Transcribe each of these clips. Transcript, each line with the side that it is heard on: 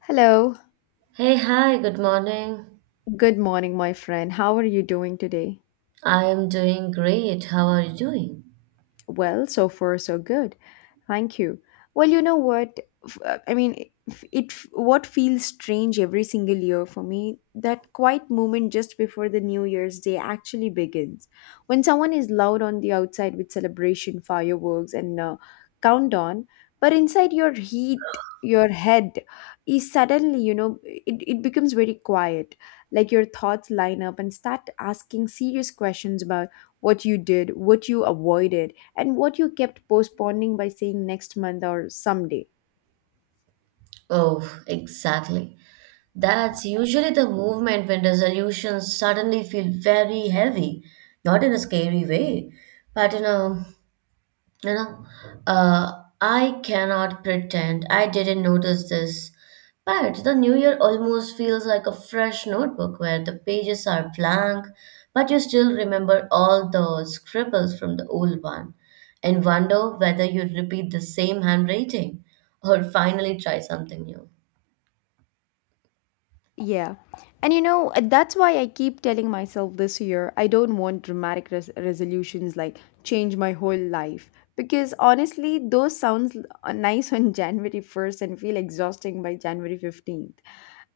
left: Hello,
right: Hey, hi, good morning.
left: good morning, my friend. How are you doing today?
right: I am doing great. How are you doing?
left: Well, so far so good. Thank you. Well, you know what? F- I mean, if it What feels strange every single year for me, that quiet moment just before the New Year's Day actually begins. When someone is loud on the outside with celebration, fireworks, and countdown, but inside your heat, your head is suddenly, you know, it becomes very quiet. Like your thoughts line up and start asking serious questions about what you did, what you avoided and what you kept postponing by saying next month or someday.
right: Oh, exactly. That's usually the movement when resolutions suddenly feel very heavy. Not in a scary way, but in a You know, I cannot pretend I didn't notice this, but the new year almost feels like a fresh notebook where the pages are blank, but you still remember all the scribbles from the old one and wonder whether you repeat the same handwriting or finally try something new.
left: Yeah. And you know, that's why I keep telling myself this year I don't want dramatic resolutions like change my whole life. Because honestly, those sounds nice on January 1st and feel exhausting by January 15th.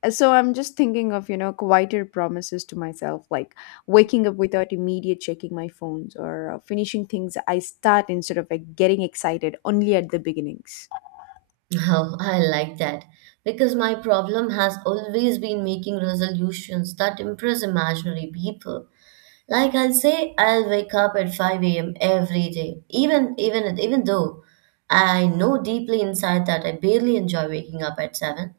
left: So I'm just thinking of, you know, quieter promises to myself like waking up without immediate checking my phones or finishing things I start instead of like, getting excited only at the beginnings.
right: Oh, I like that because my problem has always been making resolutions that impress imaginary people. Like I'll say I'll wake up at 5 a.m. every day, even though I know deeply inside that I barely enjoy waking up at 7.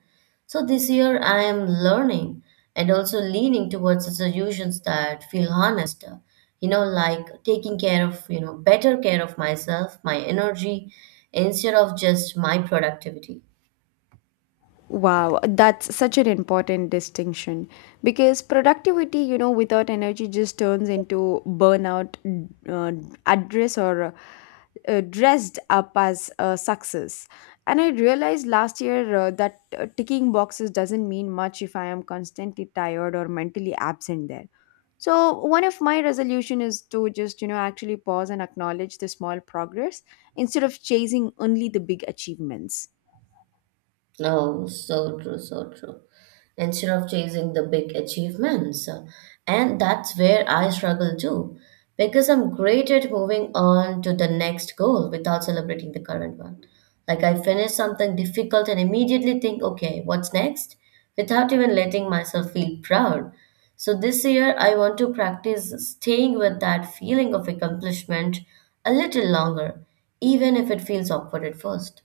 right: So this year I am learning and also leaning towards the solutions that feel honest. Like taking care of, you know, better care of myself, my energy, instead of just my productivity.
left: Wow, that's such an important distinction because productivity, you know, without energy just turns into burnout, uh, address or dressed up as success. And I realized last year that ticking boxes doesn't mean much if I am constantly tired or mentally absent there. So one of my resolution is to just, you know, actually pause and acknowledge the small progress instead of chasing only the big achievements.
right: Oh, so true, so true. Instead of chasing the big achievements. And that's where I struggle too, because I'm great at moving on to the next goal without celebrating the current one. Like I finish something difficult and immediately think, okay, what's next? Without even letting myself feel proud. So this year, I want to practice staying with that feeling of accomplishment a little longer, even if it feels awkward at first.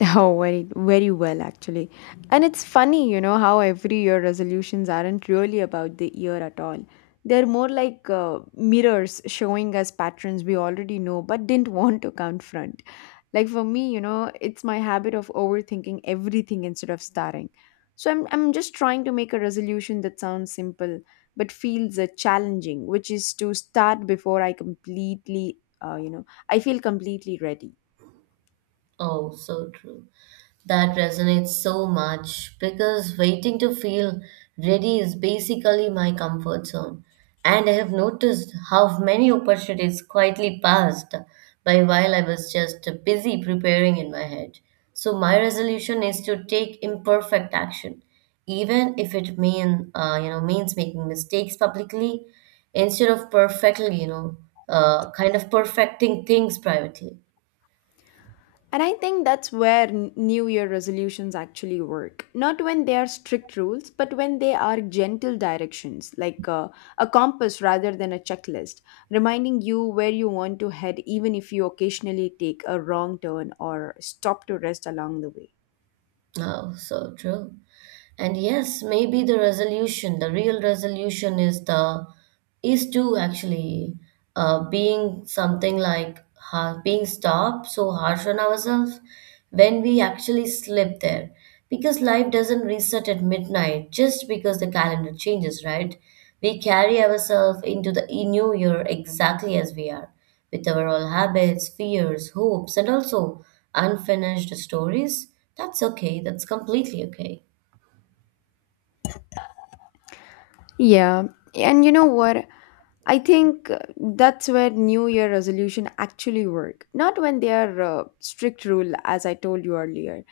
left: Oh, very, very well, actually. And it's funny, you know, how every year resolutions aren't really about the year at all. They're more like mirrors showing us patterns we already know but didn't want to confront. Like for me, you know, it's my habit of overthinking everything instead of starting. So I'm just trying to make a resolution that sounds simple but feels challenging, which is to start before I completely, you know, I feel completely ready.
right: Oh, so true. That resonates so much because waiting to feel ready is basically my comfort zone. And I have noticed how many opportunities quietly passed by while I was just busy preparing in my head. So my resolution is to take imperfect action, even if it means making mistakes publicly, instead of perfectly you know kind of perfecting things privately.
left: And I think that's where New Year resolutions actually work. Not when they are strict rules, but when they are gentle directions, like a compass rather than a checklist, reminding you where you want to head, even if you occasionally take a wrong turn or stop to rest along the way.
right: Oh, so true. And yes, maybe the real resolution is the is to actually being something like ha being stopped so harsh on ourselves when we actually slip there. Because life doesn't reset at midnight just because the calendar changes, right? We carry ourselves into the new year exactly as we are, with our all habits, fears, hopes, and also unfinished stories. That's okay. That's completely okay.
left: Yeah, and you know what? I think that's where New Year resolution actually work, not when they are strict rule, as I told you earlier.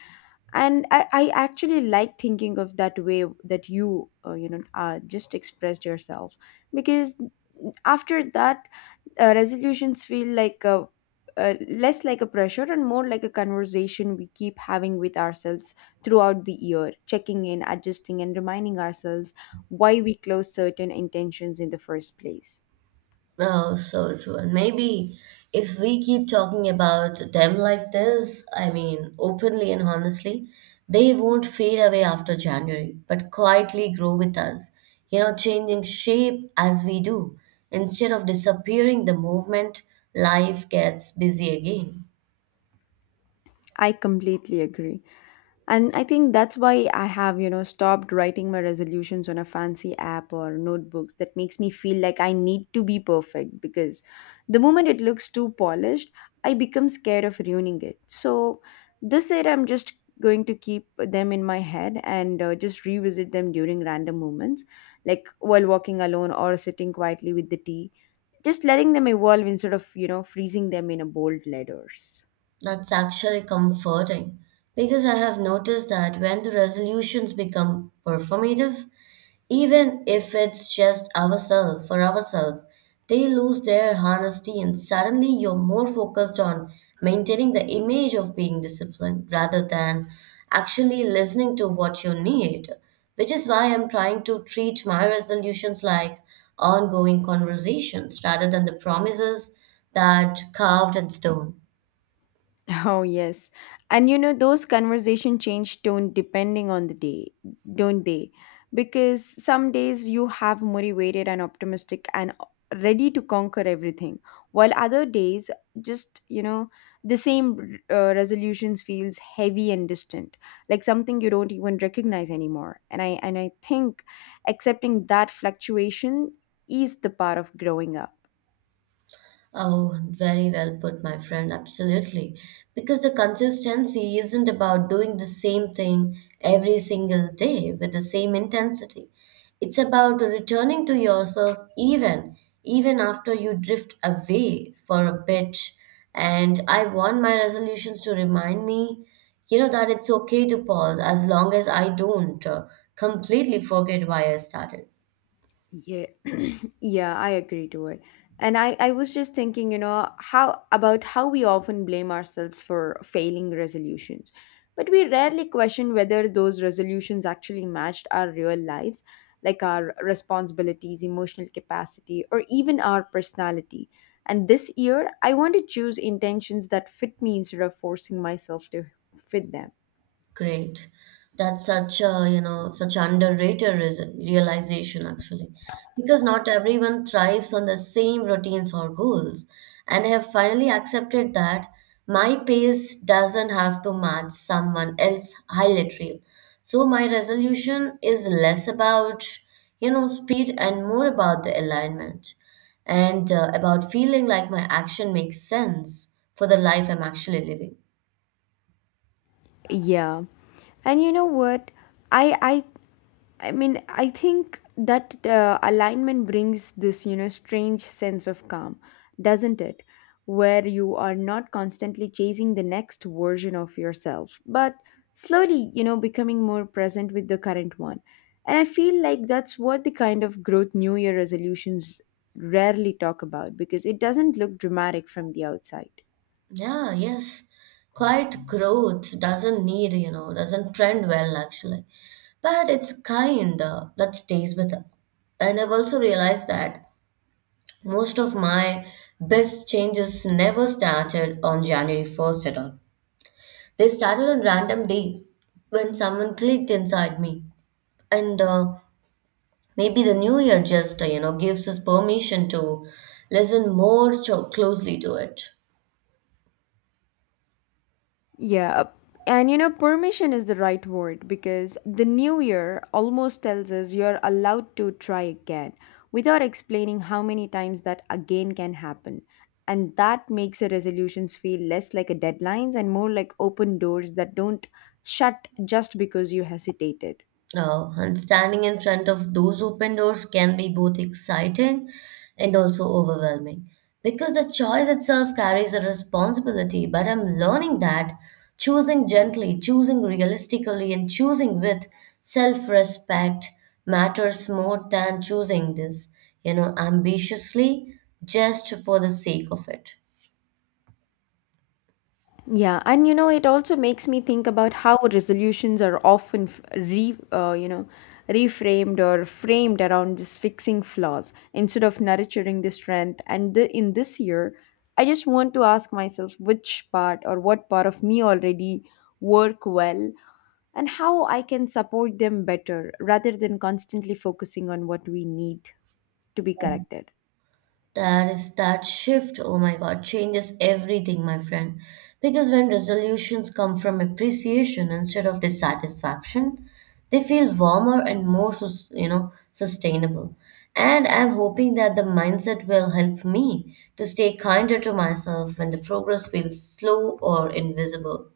left: And I actually like thinking of that way that you, you know, just expressed yourself because after that, resolutions feel like less like a pressure and more like a conversation we keep having with ourselves throughout the year, checking in, adjusting, and reminding ourselves why we close certain intentions in the first place.
right: Oh, so true. And maybe if we keep talking about them like this, I mean, openly and honestly, they won't fade away after January, but quietly grow with us, you know, changing shape as we do. Instead of disappearing the movement, life gets busy again.
left: I completely agree. And I think that's why I have, you know, stopped writing my resolutions on a fancy app or notebooks that makes me feel like I need to be perfect because the moment it looks too polished, I become scared of ruining it. So this year I'm just going to keep them in my head and just revisit them during random moments, like while walking alone or sitting quietly with the tea, just letting them evolve instead of, you know, freezing them in a bold letters.
right: That's actually comforting because I have noticed that when the resolutions become performative, even if it's just ourselves for ourselves, they lose their honesty and suddenly you're more focused on maintaining the image of being disciplined rather than actually listening to what you need, which is why I'm trying to treat my resolutions like ongoing conversations rather than the promises that carved in stone.
left: Oh, yes. And you know, those conversation change tone depending on the day, don't they? Because some days you have motivated and optimistic and ready to conquer everything, while other days, just, you know, the same resolutions feels heavy and distant, like something you don't even recognize anymore. And I think accepting that fluctuation is the part of growing up.
right: Oh, very well put, my friend. Absolutely. Because the consistency isn't about doing the same thing every single day with the same intensity. It's about returning to yourself even after you drift away for a bit. And I want my resolutions to remind me, you know, that it's okay to pause as long as I don't completely forget why I started.
left: Yeah, yeah, I agree to it. And I was just thinking, you know, how about how we often blame ourselves for failing resolutions, but we rarely question whether those resolutions actually matched our real lives, like our responsibilities, emotional capacity, or even our personality. And this year, I want to choose intentions that fit me instead of forcing myself to fit them.
right: Great. That's such a, you know, such underrated realization actually. Because not everyone thrives on the same routines or goals. And I have finally accepted that my pace doesn't have to match someone else's highlight reel. So my resolution is less about, you know, speed and more about the alignment and about feeling like my action makes sense for the life I'm actually living.
left: Yeah. And you know what? I I I mean, I think that alignment brings this, you know, strange sense of calm, doesn't it? Where you are not constantly chasing the next version of yourself, but slowly, you know, becoming more present with the current one. And I feel like that's what the kind of growth New Year resolutions rarely talk about because it doesn't look dramatic from the outside.
right: Yeah, yes. Quiet growth doesn't need, you know, doesn't trend well actually. But it's kind that stays with us. And I've also realized that most of my best changes never started on January 1st at all. They started on random days when someone clicked inside me. And Maybe the new year just, you know, gives us permission to listen more closely to it.
left: Yeah. And you know, permission is the right word because the new year almost tells us you're allowed to try again without explaining how many times that again can happen. And that makes the resolutions feel less like a deadlines and more like open doors that don't shut just because you hesitated.
right: And standing in front of those open doors can be both exciting and also overwhelming because the choice itself carries a responsibility. But I'm learning that choosing gently, choosing realistically, and choosing with self respect matters more than choosing this, you know, ambitiously just for the sake of it.
left: Yeah, and you know, it also makes me think about how resolutions are often you know, reframed or framed around just fixing flaws instead of nurturing the strength. And the, in this year, I just want to ask myself which part or what part of me already work well and how I can support them better rather than constantly focusing on what we need to be corrected.
right: That shift, oh my God, changes everything, my friend. Because when resolutions come from appreciation instead of dissatisfaction, they feel warmer and more, you know, sustainable. And I'm hoping that the mindset will help me to stay kinder to myself when the progress feels slow or invisible.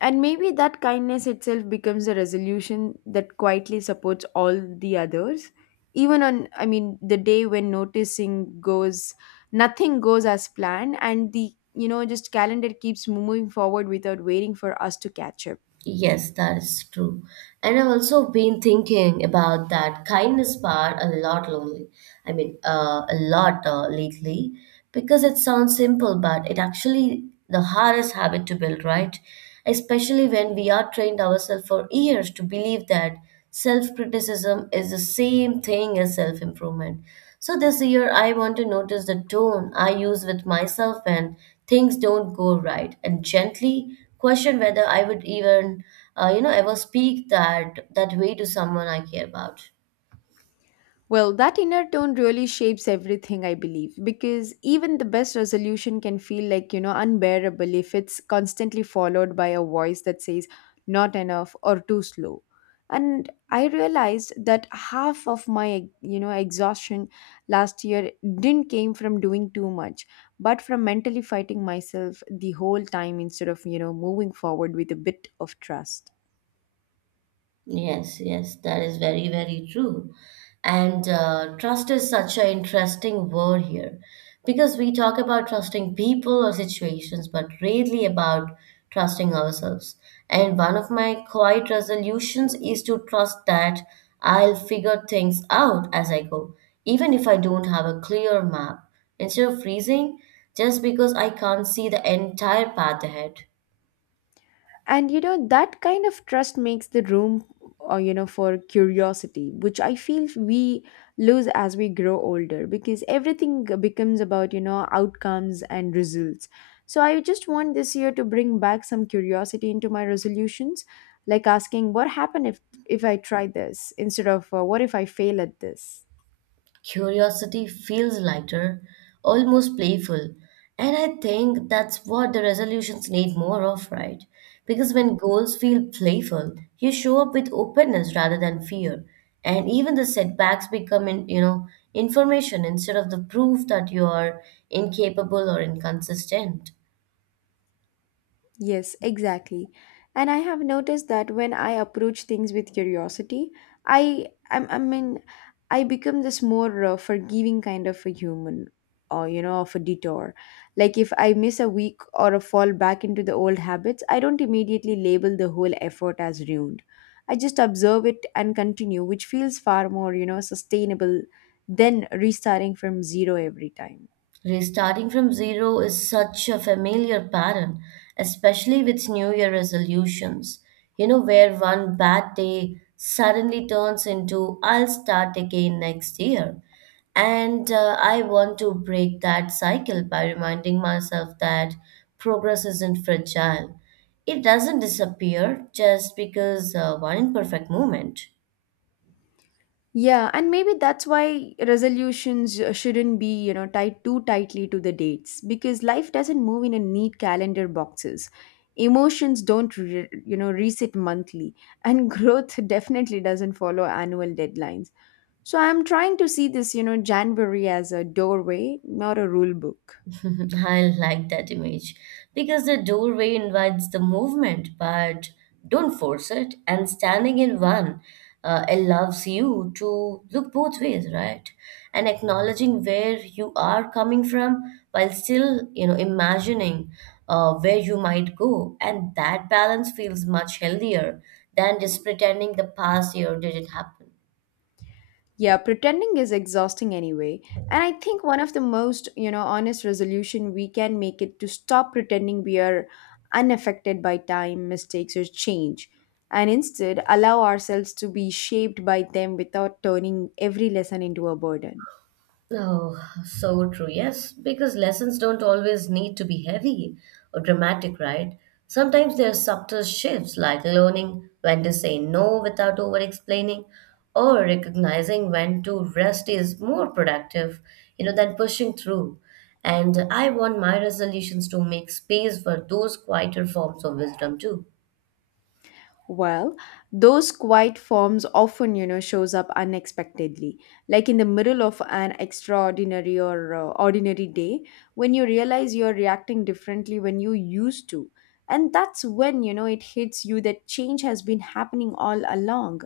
left: And maybe that kindness itself becomes a resolution that quietly supports all the others. Even on, I mean, the day when noticing goes, nothing goes as planned, and the, you know, just calendar keeps moving forward without waiting for us to catch up.
right: Yes, that is true. And I've also been thinking about that kindness part a lot lonely. I mean, a lot lately because it sounds simple, but it actually the hardest habit to build, right? Especially when we are trained ourselves for years to believe that self-criticism is the same thing as self-improvement. So this year, I want to notice the tone I use with myself when things don't go right, and gently question whether I would even, you know, ever speak that way to someone I care about.
left: Well, that inner tone really shapes everything, I believe, because even the best resolution can feel like, you know, unbearable if it's constantly followed by a voice that says, not enough or too slow. And I realized that half of my, you know, exhaustion last year didn't came from doing too much, but from mentally fighting myself the whole time instead of, you know, moving forward with a bit of trust.
right: Yes, yes, that is very, very true. And Trust is such an interesting word here because we talk about trusting people or situations, but rarely about trusting ourselves. And one of my quiet resolutions is to trust that I'll figure things out as I go, even if I don't have a clear map. Instead of freezing, just because I can't see the entire path ahead.
left: And you know that kind of trust makes the room you know for curiosity which I feel we lose as we grow older because everything becomes about you know outcomes and results so I just want this year to bring back some curiosity into my resolutions like asking what happened if I try this instead of what if I fail at this.
right: Curiosity feels lighter, almost playful. And I think that's what the resolutions need more of, right? Because when goals feel playful, you show up with openness rather than fear. And even the setbacks become, you know, information instead of the proof that you are incapable or inconsistent.
left: Yes, exactly. And I have noticed that when I approach things with curiosity, I I'm- I mean I become this more forgiving kind of a human or you know of a detour. Like if I miss a week or a fall back into the old habits, I don't immediately label the whole effort as ruined. I just observe it and continue, which feels far more, you know, sustainable than restarting from zero every time.
right: Restarting from zero is such a familiar pattern, especially with New Year resolutions. You know, where one bad day suddenly turns into I'll start again next year. And I want to break that cycle by reminding myself that progress isn't fragile. It doesn't disappear just because one imperfect moment.
left: Yeah, and maybe that's why resolutions shouldn't be, you know, tied too tightly to the dates because life doesn't move in a neat calendar boxes. Emotions don't, you know, reset monthly, and growth definitely doesn't follow annual deadlines. So I'm trying to see this, you know, January as a doorway, not a rule book.
right: I like that image because the doorway invites the movement, but don't force it. And standing in one allows you to look both ways, right? And acknowledging where you are coming from while still, you know, imagining where you might go. And that balance feels much healthier than just pretending the past year didn't happen.
left: Yeah, pretending is exhausting anyway. And I think one of the most, you know, honest resolution we can make it to stop pretending we are unaffected by time, mistakes or change and instead allow ourselves to be shaped by them without turning every lesson into a burden.
right: Oh, so true. Yes, because lessons don't always need to be heavy or dramatic, right? Sometimes there are subtle shifts like learning when to say no without over explaining or recognizing when to rest is more productive, you know, than pushing through. And I want my resolutions to make space for those quieter forms of wisdom too.
left: Well, those quiet forms often, you know, shows up unexpectedly, like in the middle of an extraordinary or ordinary day, when you realize you're reacting differently when you used to. And that's when, you know, it hits you that change has been happening all along,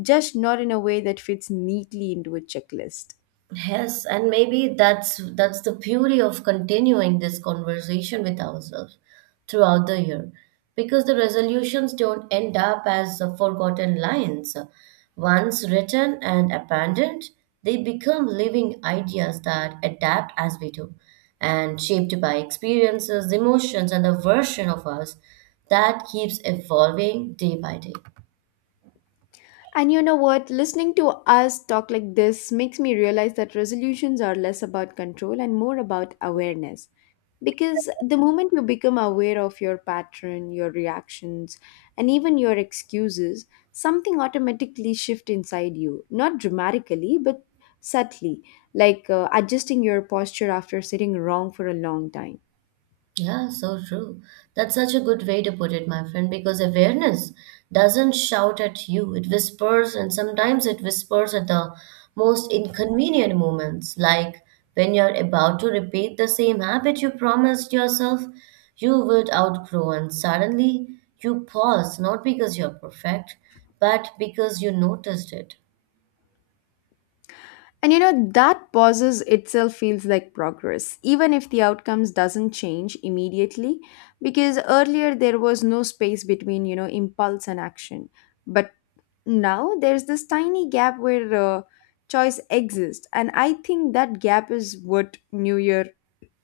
left: just not in a way that fits neatly into a checklist.
right: Yes, and maybe that's the beauty of continuing this conversation with ourselves throughout the year, because the resolutions don't end up as forgotten lines. Once written and abandoned, they become living ideas that adapt as we do, and shaped by experiences, emotions, and the version of us that keeps evolving day by day.
left: And you know what? Listening to us talk like this makes me realize that resolutions are less about control and more about awareness. Because the moment you become aware of your pattern, your reactions, and even your excuses, something automatically shifts inside you. Not dramatically, but subtly, like adjusting your posture after sitting wrong for a long time.
right: Yeah, so true. That's such a good way to put it, my friend, because awareness doesn't shout at you. It whispers, and sometimes it whispers at the most inconvenient moments, like when you're about to repeat the same habit you promised yourself you would outgrow, and suddenly you pause, not because you're perfect, but because you noticed it.
left: And you know, that pauses itself feels like progress, even if the outcomes doesn't change immediately, because earlier there was no space between, you know, impulse and action. But now there's this tiny gap where choice exists. And I think that gap is what New Year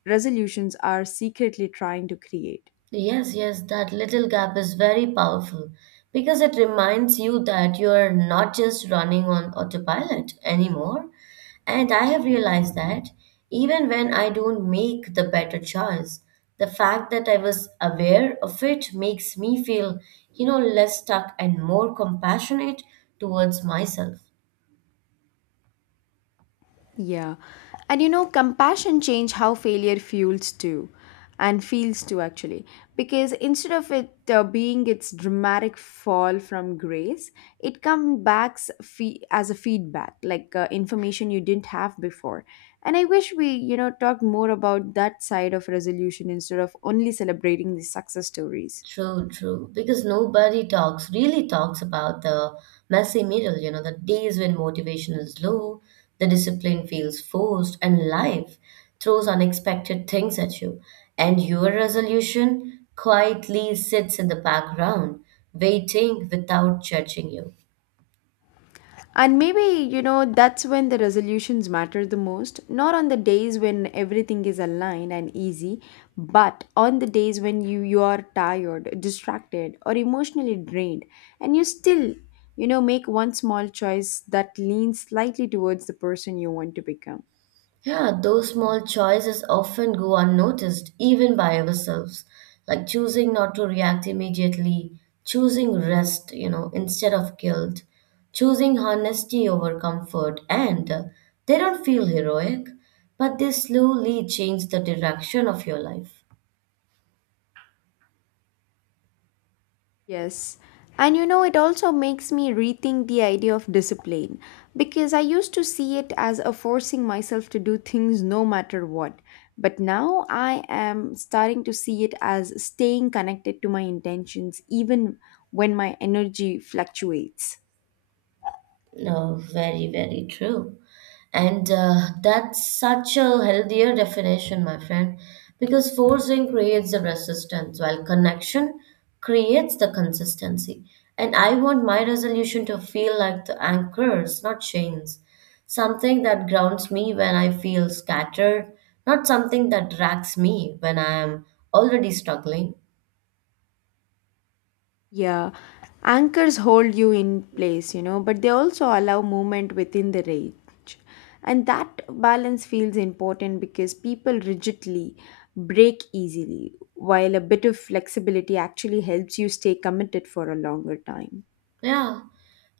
left: resolutions are secretly trying to create.
right: Yes, yes, that little gap is very powerful because it reminds you that you're not just running on autopilot anymore. And I have realized that even when I don't make the better choice, the fact that I was aware of it makes me feel, you know, less stuck and more compassionate towards myself.
left: Yeah. And you know, compassion changed how failure fuels too and feels too actually because instead of it being its dramatic fall from grace it comes back as a feedback like information you didn't have before and I wish we you know talked more about that side of resolution instead of only celebrating the success stories.
right: True, true. Because nobody talks, really talks about the messy middle, you know, the days when motivation is low, the discipline feels forced, and life throws unexpected things at you. And your resolution quietly sits in the background, waiting without judging you.
left: And maybe, you know, that's when the resolutions matter the most. Not on the days when everything is aligned and easy, but on the days when you are tired, distracted, or emotionally drained, and you still, make one small choice that leans slightly towards the person you want to become.
right: Yeah, those small choices often go unnoticed, even by ourselves, like choosing not to react immediately, choosing rest, you know, instead of guilt, choosing honesty over comfort, and they don't feel heroic, but they slowly change the direction of your life.
left: Yes. And you know, it also makes me rethink the idea of discipline because I used to see it as a forcing myself to do things no matter what. But now I am starting to see it as staying connected to my intentions even when my energy fluctuates.
right: No, very, very true. And That's such a healthier definition, my friend, because forcing creates the resistance while connection creates the consistency. And I want my resolution to feel like the anchors, not chains, something that grounds me when I feel scattered, not something that drags me when I am already struggling.
left: Yeah, anchors hold you in place, you know, but they also allow movement within the range. And that balance feels important because people rigidly break easily, while a bit of flexibility actually helps you stay committed for a longer time.
right: Yeah,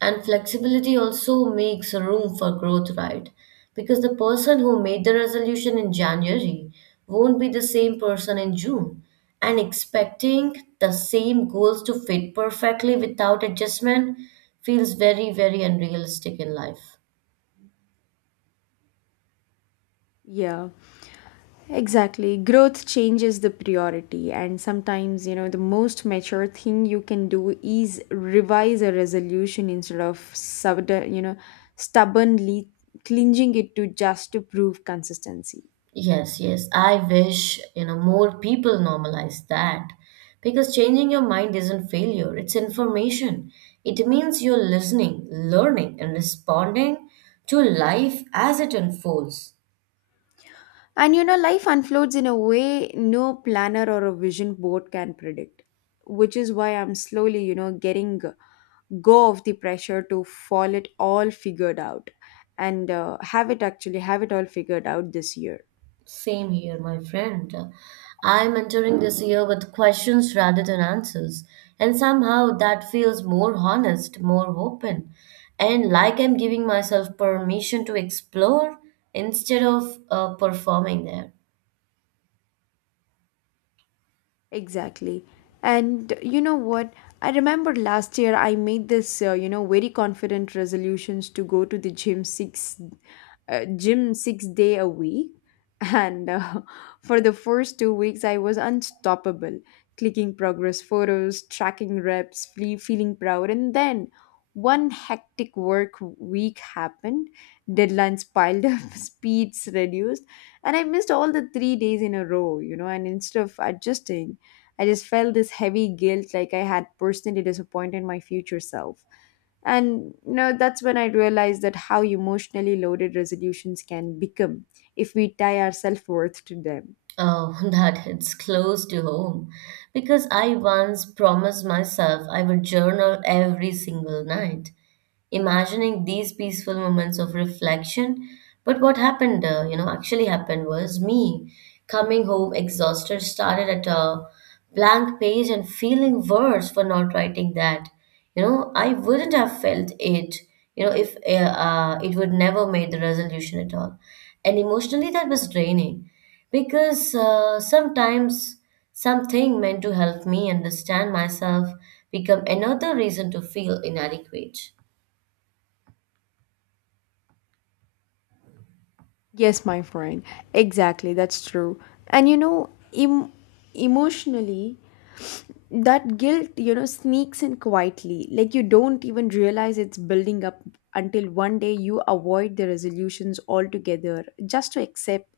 right: and flexibility also makes room for growth, right? Because the person who made the resolution in January won't be the same person in June. And expecting the same goals to fit perfectly without adjustment feels very, very unrealistic in life.
left: Yeah. Exactly. Growth changes the priority, and sometimes, you know, the most mature thing you can do is revise a resolution instead of sudden, you know, stubbornly clinging it to just to prove consistency.
right: Yes, yes. I wish, you know, more people normalize that because changing your mind isn't failure, it's information. It means you're listening, learning, and responding to life as it unfolds.
left: And you know, life unfolds in a way no planner or a vision board can predict, which is why I'm slowly, you know, getting go of the pressure to fall it all figured out and have it actually have it all figured out this year.
right: Same here, my friend. I'm entering this year with questions rather than answers, and somehow that feels more honest, more open, and like I'm giving myself permission to explore instead of performing there.
left: Exactly. And you know what? I remember last year I made this, very confident resolutions to go to the gym six day a week. And for the first 2 weeks, I was unstoppable, clicking progress photos, tracking reps, feeling proud. And then one hectic work week happened, deadlines piled up, speeds reduced, and I missed all the 3 days in a row, you know, and instead of adjusting, I just felt this heavy guilt, like I had personally disappointed my future self. And you know, that's when I realized that how emotionally loaded resolutions can become if we tie our self worth to them.
right: Oh, that hits close to home. Because I once promised myself I would journal every single night imagining these peaceful moments of reflection. But what actually happened was me coming home exhausted, started at a blank page and feeling worse for not writing that. You know, I wouldn't have felt it, you know, if it would never made the resolution at all. And emotionally, that was draining because sometimes something meant to help me understand myself become another reason to feel inadequate.
left: Yes, my friend. Exactly, that's true. And you know, em- emotionally, that guilt you know sneaks in quietly like you don't even realize it's building up until one day you avoid the resolutions altogether just to accept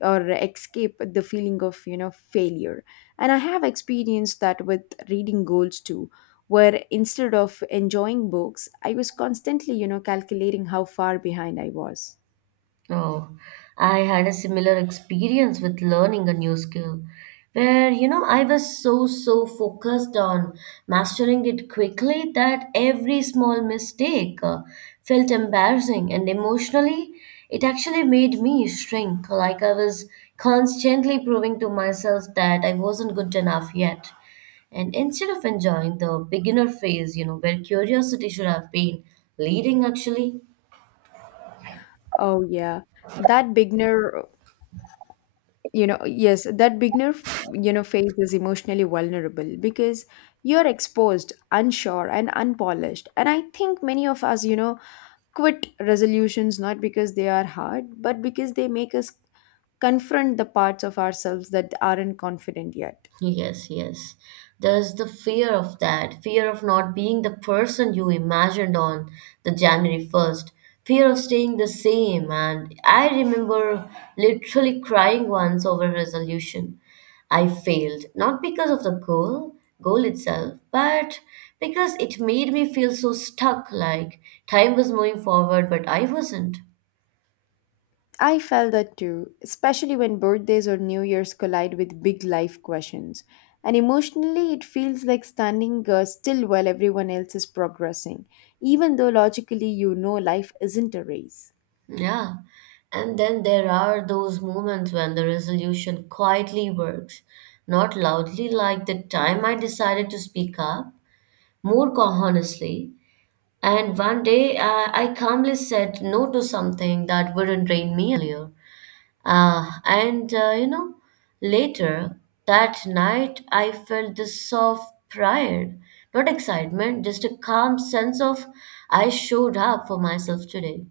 left: or escape the feeling of you know failure and I have experienced that with reading goals too where instead of enjoying books I was constantly you know calculating how far behind I was
right: Oh, I had a similar experience with learning a new skill where, you know, I was so, so focused on mastering it quickly that every small mistake felt embarrassing and emotionally it actually made me shrink. Like I was constantly proving to myself that I wasn't good enough yet. And instead of enjoying the beginner phase, you know, where curiosity should have been leading actually,
left: oh yeah that beginner you know yes that beginner you know phase is emotionally vulnerable because you're exposed unsure and unpolished and I think many of us you know quit resolutions not because they are hard but because they make us confront the parts of ourselves that aren't confident yet.
right: Yes, yes. There's the fear of that, fear of not being the person you imagined on the January 1st, fear of staying the same. And I remember literally crying once over resolution. I failed, not because of goal itself, but because it made me feel so stuck, like time was moving forward, but I wasn't.
left: I felt that too, especially when birthdays or New Year's collide with big life questions. And emotionally, it feels like standing still while everyone else is progressing, even though logically you know life isn't a race.
right: Yeah. And then there are those moments when the resolution quietly works, not loudly, like the time I decided to speak up, more honestly. And one day I calmly said no to something that wouldn't drain me earlier. You know, later that night I felt this soft pride, not excitement, just a calm sense of I showed up for myself today.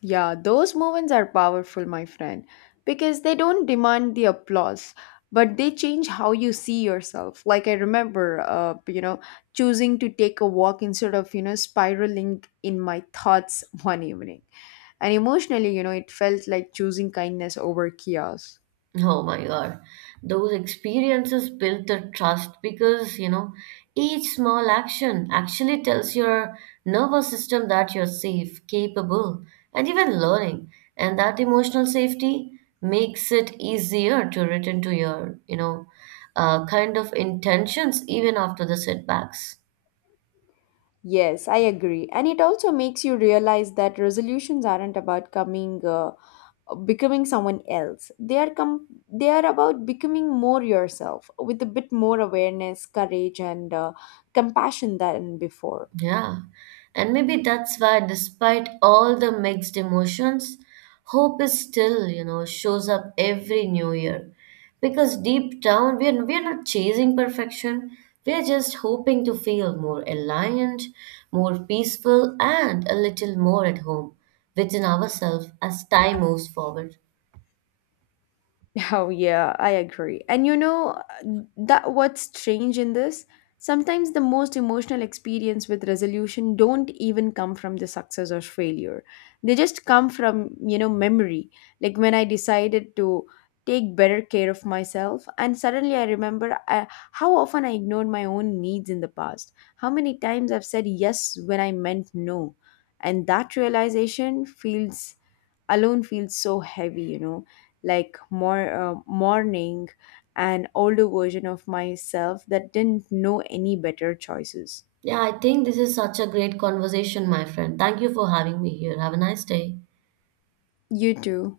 left: Yeah, those moments are powerful, my friend, because they don't demand the applause, but they change how you see yourself. Like I remember, choosing to take a walk instead of, you know, spiraling in my thoughts one evening. And emotionally, you know, it felt like choosing kindness over chaos.
right: Oh my God. Those experiences build the trust because, you know, each small action actually tells your nervous system that you're safe, capable, and even learning. And that emotional safety makes it easier to return to your, you know, kind of intentions even after the setbacks.
left: Yes, I agree. And it also makes you realize that resolutions aren't about coming becoming someone else. They are about becoming more yourself with a bit more awareness, courage and compassion than before.
right: Yeah. And maybe that's why, despite all the mixed emotions, hope is still, you know, shows up every new year. Because deep down, we're not chasing perfection. We're just hoping to feel more aligned, more peaceful, and a little more at home within ourselves as time moves forward.
left: Oh yeah, I agree. And you know that what's strange in this? Sometimes the most emotional experience with resolution don't even come from the success or failure. They just come from, you know, memory. Like when I decided to take better care of myself and suddenly how often I ignored my own needs in the past. How many times I've said yes when I meant no. And that realization feels alone feels so heavy, you know, like more mourning an older version of myself that didn't know any better choices.
right: Yeah, I think this is such a great conversation, my friend. Thank you for having me here. Have a nice day.
left: You too.